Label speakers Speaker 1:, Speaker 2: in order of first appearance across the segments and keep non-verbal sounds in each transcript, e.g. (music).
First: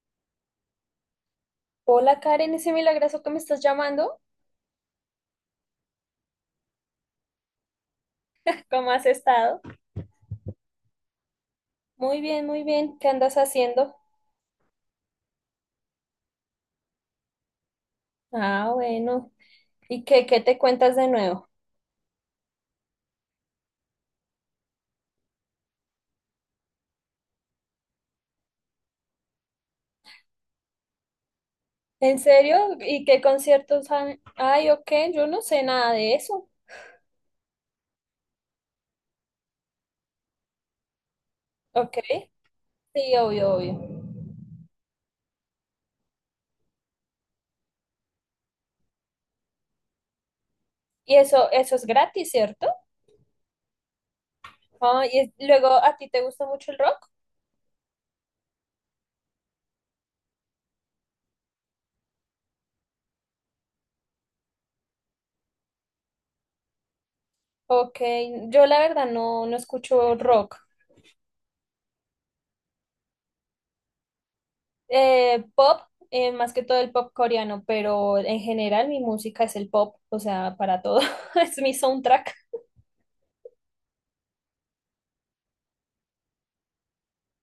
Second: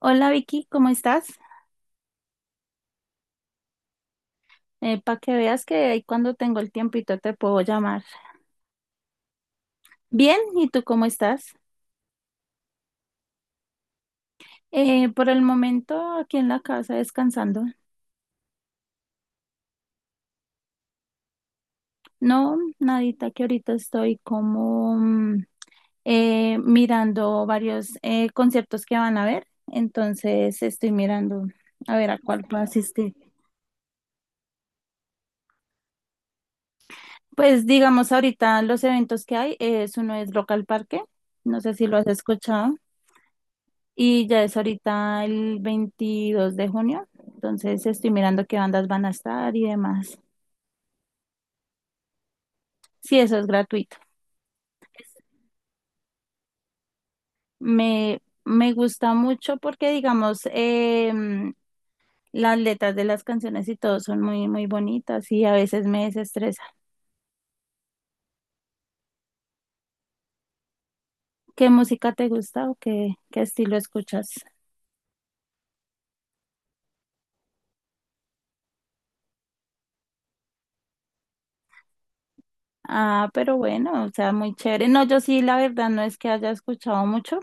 Speaker 1: Hola Vicky, ¿cómo estás?
Speaker 2: Hola Karen, ese milagroso que me estás llamando,
Speaker 1: Para que veas que ahí cuando tengo el tiempito te puedo llamar.
Speaker 2: ¿cómo has estado?
Speaker 1: Bien, ¿y tú cómo estás?
Speaker 2: Muy bien, ¿qué andas haciendo?
Speaker 1: Por el momento aquí en la casa descansando.
Speaker 2: Ah, bueno, ¿y qué te cuentas de nuevo?
Speaker 1: No, nadita, que ahorita estoy como mirando varios conciertos que van a ver, entonces estoy mirando a ver
Speaker 2: ¿En
Speaker 1: a cuál
Speaker 2: serio?
Speaker 1: puedo
Speaker 2: ¿Y
Speaker 1: asistir.
Speaker 2: qué conciertos han? Ay, ok, yo no sé nada de eso.
Speaker 1: Pues digamos ahorita los eventos que hay, es uno es Rock al Parque, no sé si lo
Speaker 2: Ok,
Speaker 1: has escuchado.
Speaker 2: sí, obvio, obvio.
Speaker 1: Y ya es ahorita el 22 de junio, entonces estoy mirando qué bandas van a estar y demás.
Speaker 2: Y eso es gratis, ¿cierto?
Speaker 1: Sí, eso es gratuito.
Speaker 2: Ah, luego, ¿a ti te gusta mucho el rock?
Speaker 1: Me gusta mucho porque, digamos, las letras de las canciones y todo son muy, muy bonitas y a veces me desestresa.
Speaker 2: Ok, yo la verdad no escucho rock.
Speaker 1: ¿Qué música te gusta o qué, qué estilo escuchas?
Speaker 2: Pop, más que todo el pop coreano, pero en general mi música es el pop, o sea, para todo, (laughs) es mi soundtrack.
Speaker 1: Ah, pero bueno, o sea, muy chévere. No, yo sí, la verdad, no es que haya escuchado mucho.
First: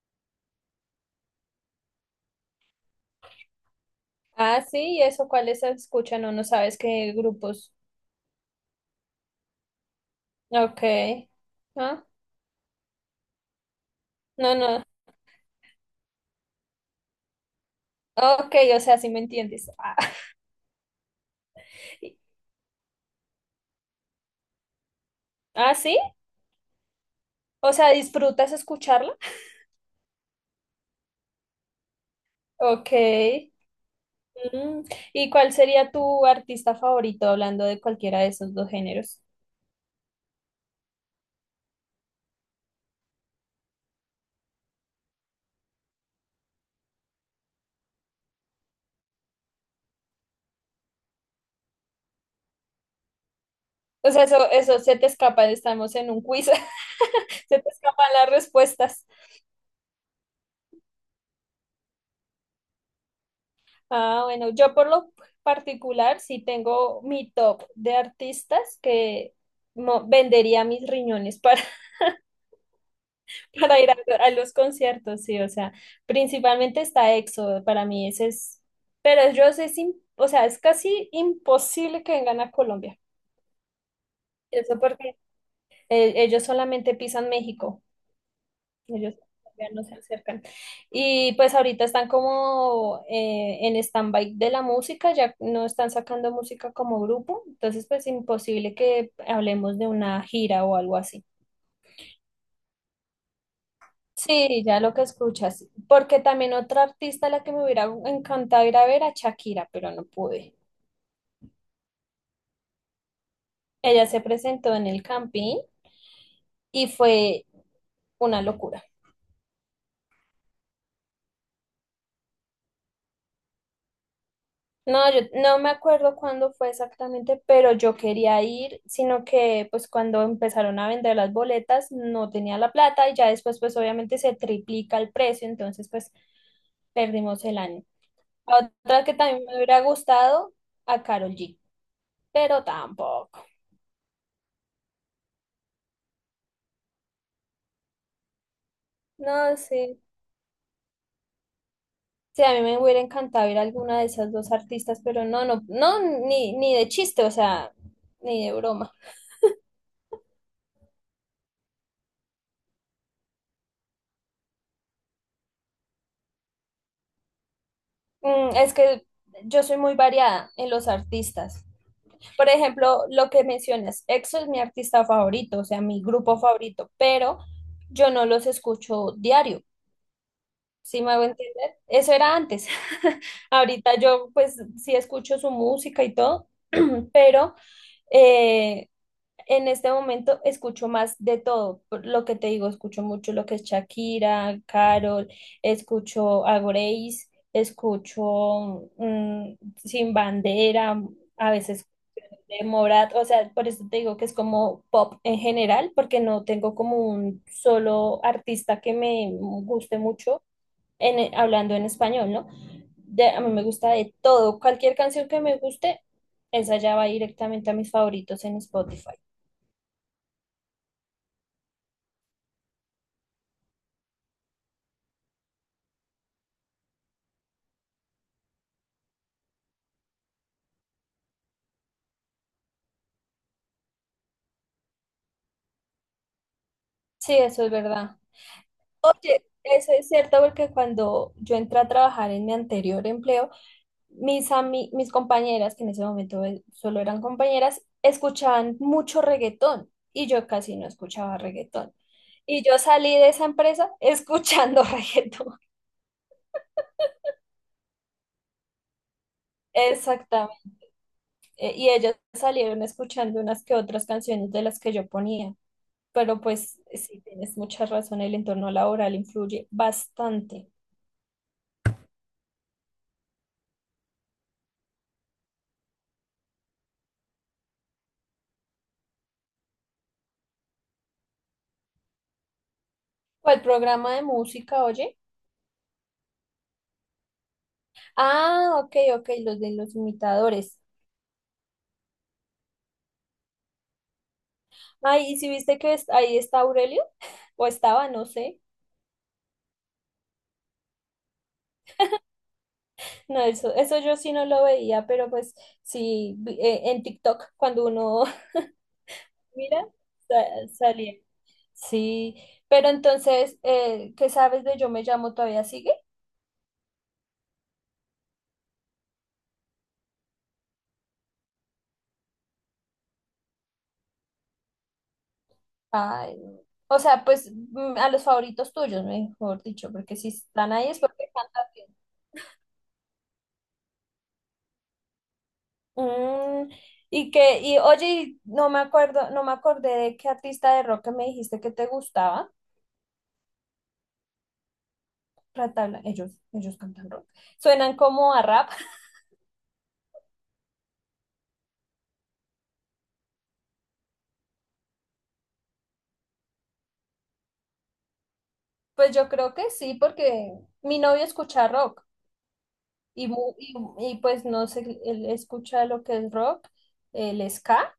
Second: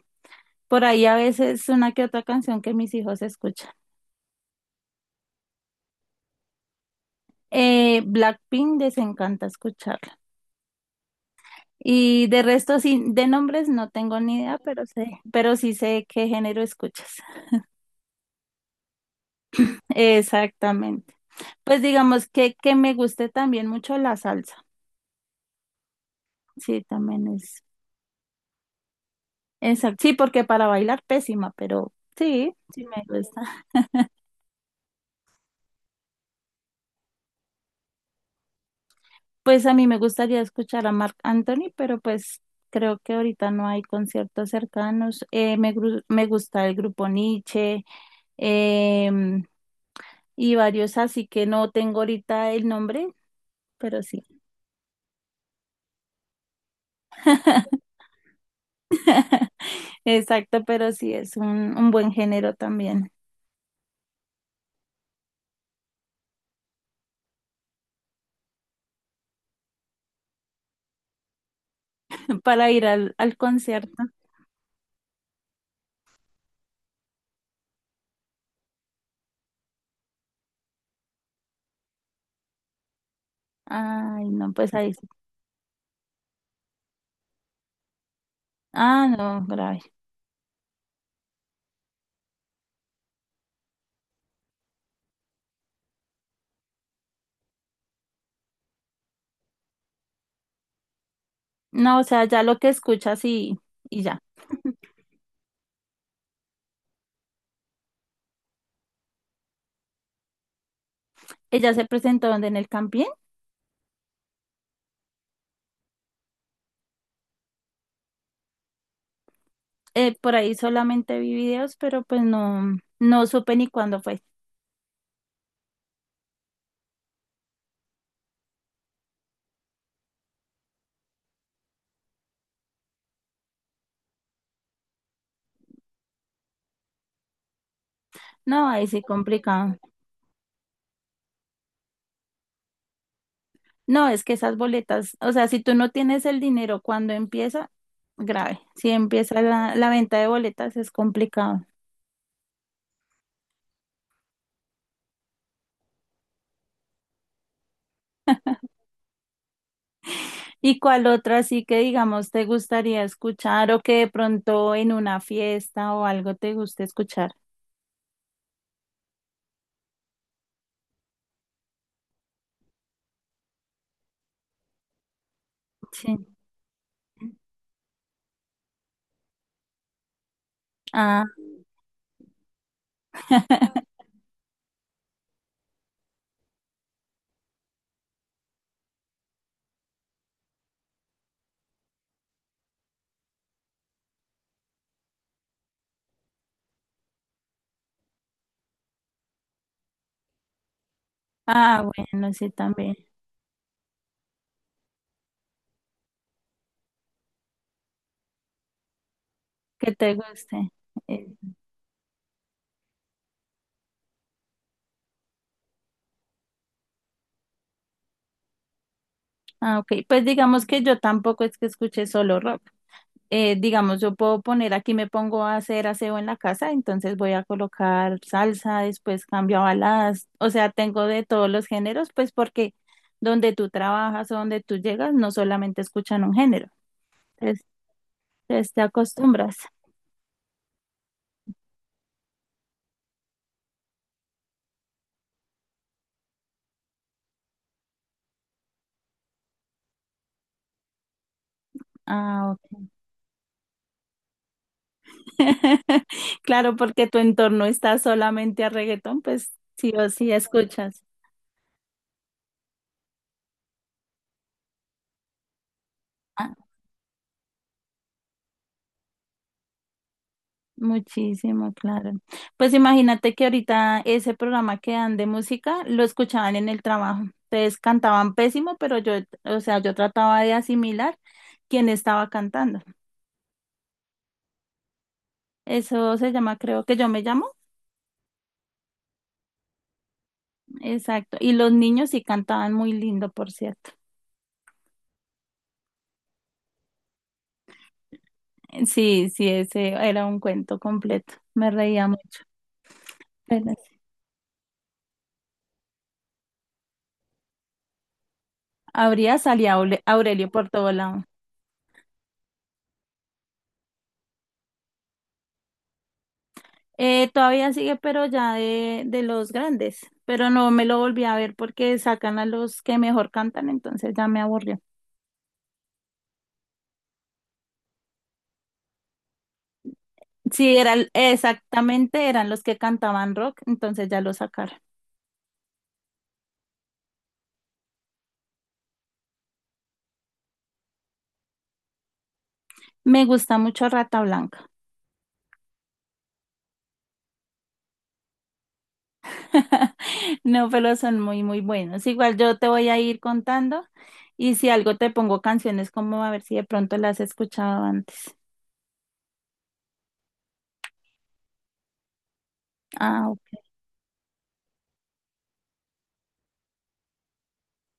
Speaker 1: Por ahí a veces una que otra canción que mis hijos escuchan.
Speaker 2: Ah, sí, ¿y eso cuáles se escuchan? No, no sabes qué grupos.
Speaker 1: Blackpink desencanta escucharla.
Speaker 2: Ok. Ah,
Speaker 1: Y de resto, sí, de nombres no tengo ni idea,
Speaker 2: no.
Speaker 1: pero sé, pero sí sé qué género escuchas. (laughs)
Speaker 2: Ok, o sea, sí me entiendes. Ah,
Speaker 1: Exactamente. Pues digamos
Speaker 2: (laughs)
Speaker 1: que me guste también mucho la salsa.
Speaker 2: ah, sí,
Speaker 1: Sí, también es.
Speaker 2: o sea, ¿disfrutas escucharla?
Speaker 1: Exacto. Sí, porque para bailar pésima, pero sí, sí
Speaker 2: Ok.
Speaker 1: me gusta. (laughs)
Speaker 2: Mm, ¿y cuál sería tu artista favorito hablando de cualquiera de esos dos géneros?
Speaker 1: Pues a mí me gustaría escuchar a Marc Anthony, pero pues creo que ahorita no hay conciertos cercanos. Me gusta el grupo Nietzsche, em, y varios así que no tengo ahorita el nombre, pero
Speaker 2: O
Speaker 1: sí.
Speaker 2: sea, eso se te escapa, estamos en un quiz, (laughs) se te escapan las respuestas.
Speaker 1: (laughs) Exacto, pero sí es un buen género también
Speaker 2: Ah, bueno, yo por lo particular sí tengo mi top de artistas que vendería mis riñones para,
Speaker 1: (laughs) para ir al
Speaker 2: (laughs) para ir
Speaker 1: concierto.
Speaker 2: a los conciertos, sí, o sea, principalmente está EXO, para mí ese es, pero ellos es, o sea, es casi imposible que vengan a Colombia,
Speaker 1: Ay, no, pues
Speaker 2: eso
Speaker 1: ahí sí.
Speaker 2: porque ellos solamente pisan México.
Speaker 1: Ah,
Speaker 2: Ellos
Speaker 1: no,
Speaker 2: todavía
Speaker 1: grave.
Speaker 2: no se acercan. Y pues ahorita están como en stand-by de la música, ya no están sacando música como grupo, entonces pues imposible que hablemos de una gira o algo así.
Speaker 1: No, o sea, ya lo que escuchas y ya.
Speaker 2: Sí,
Speaker 1: (laughs)
Speaker 2: ya lo que escuchas, porque también otra artista a la que me hubiera encantado ir a ver a Shakira, pero no pude.
Speaker 1: Ella se presentó donde en el Campín.
Speaker 2: Ella se presentó en el Campín y fue una locura.
Speaker 1: Por ahí solamente vi videos, pero pues no, no supe ni cuándo fue.
Speaker 2: No, yo no me acuerdo cuándo fue exactamente, pero yo quería ir, sino que pues cuando empezaron a vender las boletas no tenía la plata y ya después pues obviamente se triplica el precio, entonces pues perdimos el año.
Speaker 1: No, ahí sí
Speaker 2: Otra que también me
Speaker 1: complicado.
Speaker 2: hubiera gustado, a Carol G, pero tampoco.
Speaker 1: No, es que esas boletas, o sea, si tú no tienes el dinero cuando empieza, grave. Si empieza
Speaker 2: No,
Speaker 1: la
Speaker 2: sí.
Speaker 1: venta de boletas es complicado.
Speaker 2: Sí, a mí me hubiera encantado ir a alguna de esas dos artistas, pero no, ni de chiste, o sea, ni de
Speaker 1: (laughs)
Speaker 2: broma.
Speaker 1: ¿Y cuál otra así que digamos te gustaría escuchar o que de pronto en una fiesta o algo te guste escuchar?
Speaker 2: Mm, es que yo soy muy variada en los artistas. Por ejemplo, lo que mencionas, EXO es mi artista favorito, o sea, mi
Speaker 1: Sí.
Speaker 2: grupo favorito, pero yo no los escucho diario, ¿sí me
Speaker 1: Ah,
Speaker 2: hago entender? Eso era antes. (laughs) Ahorita
Speaker 1: (laughs)
Speaker 2: yo pues sí escucho su música y todo, (clears throat) pero eh, en este momento escucho más de todo. Por lo que te digo, escucho mucho lo que es Shakira, Carol, escucho a Grace, escucho mm, Sin Bandera, a
Speaker 1: ah,
Speaker 2: veces
Speaker 1: bueno, sí,
Speaker 2: de
Speaker 1: también.
Speaker 2: Morat, o sea, por eso te digo que es como pop en general, porque no tengo como un solo artista que me
Speaker 1: Que
Speaker 2: guste
Speaker 1: te
Speaker 2: mucho
Speaker 1: guste. Eh,
Speaker 2: en, hablando en español, ¿no? A mí me gusta de todo, cualquier canción que me guste, esa ya va directamente a mis favoritos en Spotify.
Speaker 1: ah, ok. Pues digamos que yo tampoco es que escuche solo rock. Digamos, yo puedo poner aquí, me pongo a hacer aseo en la casa, entonces voy a colocar salsa, después cambio a baladas, o sea, tengo de todos los géneros, pues porque donde tú trabajas o donde tú llegas, no solamente escuchan un género,
Speaker 2: Sí, eso
Speaker 1: entonces
Speaker 2: es verdad.
Speaker 1: entonces te
Speaker 2: Oye,
Speaker 1: acostumbras.
Speaker 2: eso es cierto porque cuando yo entré a trabajar en mi anterior empleo, mis compañeras, que en ese momento solo eran compañeras, escuchaban mucho reggaetón y yo casi no escuchaba reggaetón.
Speaker 1: Ah,
Speaker 2: Y yo
Speaker 1: ok.
Speaker 2: salí de esa empresa escuchando (laughs) reggaetón.
Speaker 1: (laughs) Claro, porque tu entorno está solamente a reggaetón, pues sí o sí
Speaker 2: Exactamente.
Speaker 1: escuchas.
Speaker 2: Y ellas salieron escuchando unas que otras canciones de las que yo ponía. Pero pues sí, tienes mucha razón, el entorno laboral influye bastante.
Speaker 1: Muchísimo, claro. Pues imagínate que ahorita ese programa que dan de música lo escuchaban en el trabajo. Entonces cantaban pésimo, pero yo, o sea, yo trataba de asimilar quién estaba cantando.
Speaker 2: ¿Cuál programa de música, oye?
Speaker 1: Eso se llama, creo que yo me llamo.
Speaker 2: Ah, ok, ok, los de los imitadores.
Speaker 1: Exacto. Y los niños sí cantaban muy lindo, por cierto.
Speaker 2: Ay, ¿y si viste que ahí está Aurelio? (laughs) O estaba, no sé.
Speaker 1: Sí, sí, ese era un cuento completo. Me reía mucho.
Speaker 2: No,
Speaker 1: Pero sí.
Speaker 2: eso yo sí no lo veía, pero pues sí, en TikTok cuando uno
Speaker 1: Habría
Speaker 2: (laughs)
Speaker 1: salido
Speaker 2: mira,
Speaker 1: Aurelio por todo
Speaker 2: salía.
Speaker 1: lado.
Speaker 2: Sí, pero entonces, ¿qué sabes de Yo me llamo todavía sigue?
Speaker 1: Todavía sigue, pero ya de los grandes, pero no me lo volví a ver porque sacan a los que mejor cantan, entonces ya me aburrió.
Speaker 2: Ay, no, o sea, pues mm, a los favoritos tuyos, mejor dicho, porque si están
Speaker 1: Sí,
Speaker 2: ahí es
Speaker 1: eran,
Speaker 2: porque cantan bien.
Speaker 1: exactamente, eran los que cantaban rock, entonces ya lo sacaron.
Speaker 2: Mm, y que, y oye, y no me acuerdo, no me acordé de qué artista de rock que me dijiste que te gustaba.
Speaker 1: Me gusta mucho Rata Blanca.
Speaker 2: Ratabla, ellos cantan rock. Suenan como a rap.
Speaker 1: (laughs) No, pero son muy, muy buenos. Igual yo te voy a ir contando y si algo te pongo canciones como a ver si de pronto las has escuchado antes.
Speaker 2: Pues yo creo que sí, porque mi novio escucha rock y,
Speaker 1: Ah, ok.
Speaker 2: y pues no sé, él escucha lo que es rock, el ska,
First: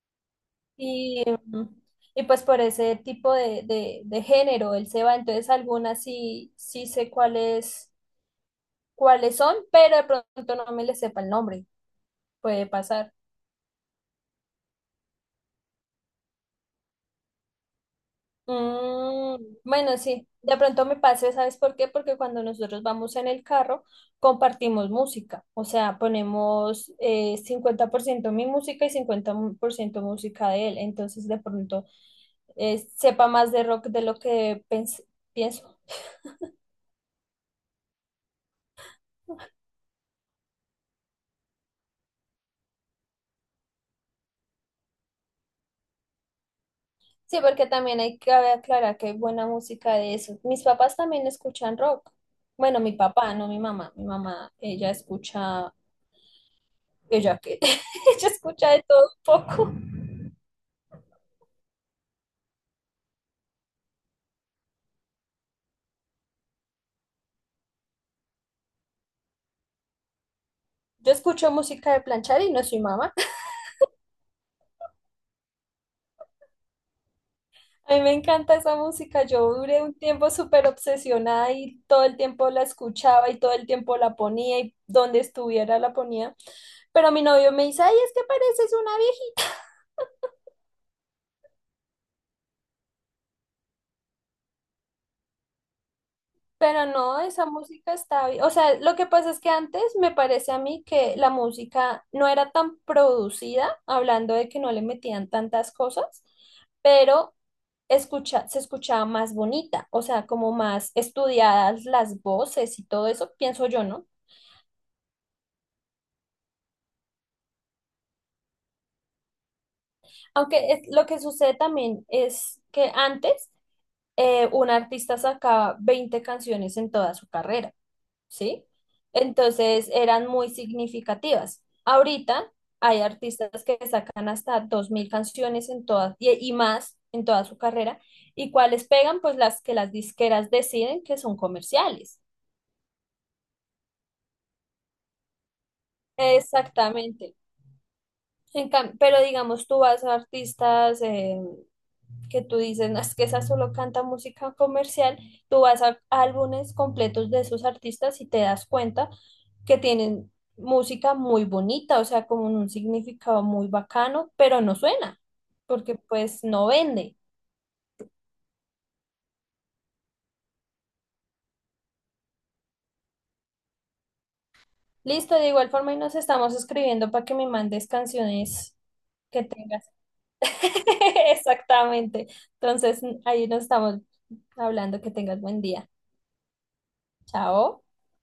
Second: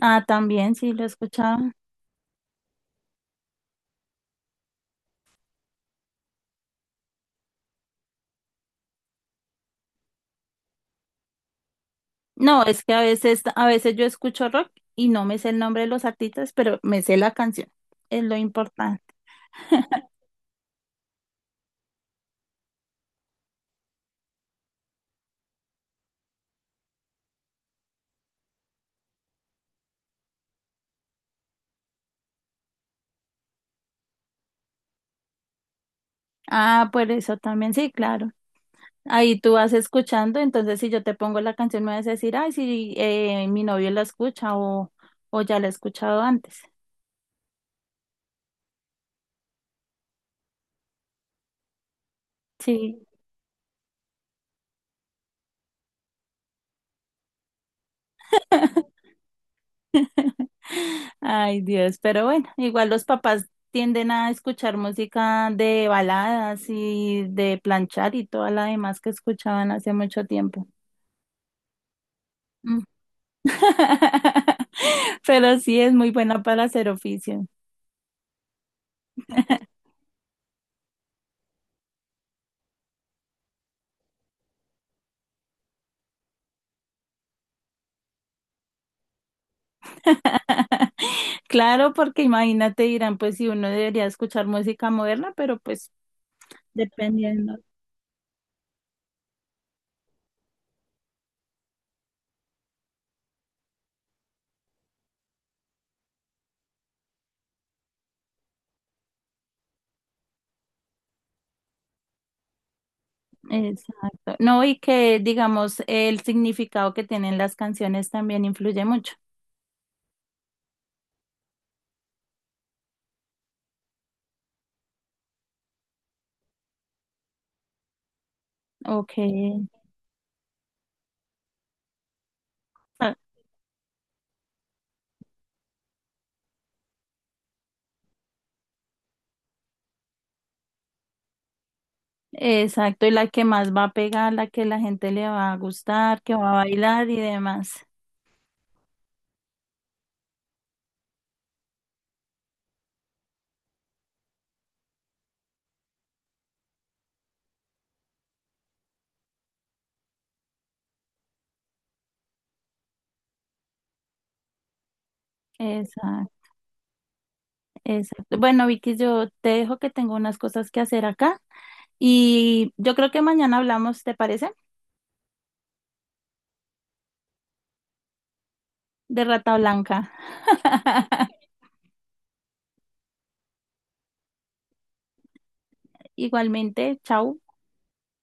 Speaker 1: Ah, también sí lo he
Speaker 2: y, mm,
Speaker 1: escuchado.
Speaker 2: y pues por ese tipo de género él se va, entonces algunas sí, sí sé cuáles, cuáles son, pero de pronto no me le sepa el nombre,
Speaker 1: No,
Speaker 2: puede
Speaker 1: es que
Speaker 2: pasar.
Speaker 1: a veces yo escucho rock y no me sé el nombre de los artistas, pero me sé la canción. Es lo importante.
Speaker 2: Mm, bueno,
Speaker 1: (laughs)
Speaker 2: sí, de pronto me pase, ¿sabes por qué? Porque cuando nosotros vamos en el carro, compartimos música, o sea, ponemos 50% mi música y 50% música de él, entonces de pronto sepa más de rock de lo que pienso.
Speaker 1: Ah, por eso también, sí, claro. Ahí tú vas escuchando, entonces si yo te pongo la canción me vas a decir, ay, sí, mi novio la escucha o ya la he escuchado antes.
Speaker 2: Sí, porque también hay que aclarar que hay buena música de eso. Mis papás también escuchan rock. Bueno, mi
Speaker 1: Sí.
Speaker 2: papá, no mi mamá. Mi mamá, ella escucha, (laughs) ella escucha de todo un poco.
Speaker 1: (laughs) Ay, Dios, pero bueno, igual los papás tienden a escuchar música de baladas y de planchar y toda la demás que escuchaban hace mucho tiempo.
Speaker 2: Yo escucho música de planchar y no soy mamá. (laughs)
Speaker 1: (laughs) Pero sí es muy buena para hacer oficio.
Speaker 2: A mí me encanta esa música. Yo duré un tiempo súper obsesionada y todo el tiempo la escuchaba y todo el tiempo la ponía y donde estuviera la ponía. Pero mi novio me dice, ay, es que pareces una.
Speaker 1: (laughs) Claro, porque imagínate, dirán, pues si uno debería escuchar música moderna, pero pues
Speaker 2: Pero no, esa
Speaker 1: dependiendo.
Speaker 2: música está bien. O sea, lo que pasa es que antes me parece a mí que la música no era tan producida, hablando de que no le metían tantas cosas, pero se escuchaba más bonita, o sea, como más estudiadas las voces y todo eso, pienso yo, ¿no?
Speaker 1: Exacto. No, y que digamos el significado que tienen las canciones también influye mucho.
Speaker 2: Lo que sucede también es que antes un artista sacaba 20 canciones en toda su carrera. ¿Sí?
Speaker 1: Ok.
Speaker 2: Entonces eran muy significativas. Ahorita hay
Speaker 1: Ah,
Speaker 2: artistas que sacan hasta 2000 canciones en todas y más en toda su carrera. ¿Y cuáles pegan? Pues las que las disqueras deciden que son comerciales.
Speaker 1: exacto, y la que más va a pegar, la que la gente le va a gustar, que va a bailar y
Speaker 2: Exactamente.
Speaker 1: demás.
Speaker 2: Pero digamos, tú vas a artistas, que tú dices, no, es que esa solo canta música comercial, tú vas a álbumes completos de esos artistas y te das cuenta que tienen música muy bonita, o sea, como un significado muy bacano, pero no suena, porque
Speaker 1: Exacto.
Speaker 2: pues no vende.
Speaker 1: Exacto. Bueno, Vicky, yo te dejo que tengo unas cosas que hacer acá y yo creo que mañana hablamos, ¿te parece?
Speaker 2: Listo, de igual forma y nos estamos escribiendo para que me mandes canciones
Speaker 1: De
Speaker 2: que
Speaker 1: Rata
Speaker 2: tengas.
Speaker 1: Blanca.
Speaker 2: (laughs)
Speaker 1: (laughs)
Speaker 2: Exactamente. Entonces, ahí nos estamos hablando, que tengas buen día.
Speaker 1: Igualmente, chao.
Speaker 2: Chao.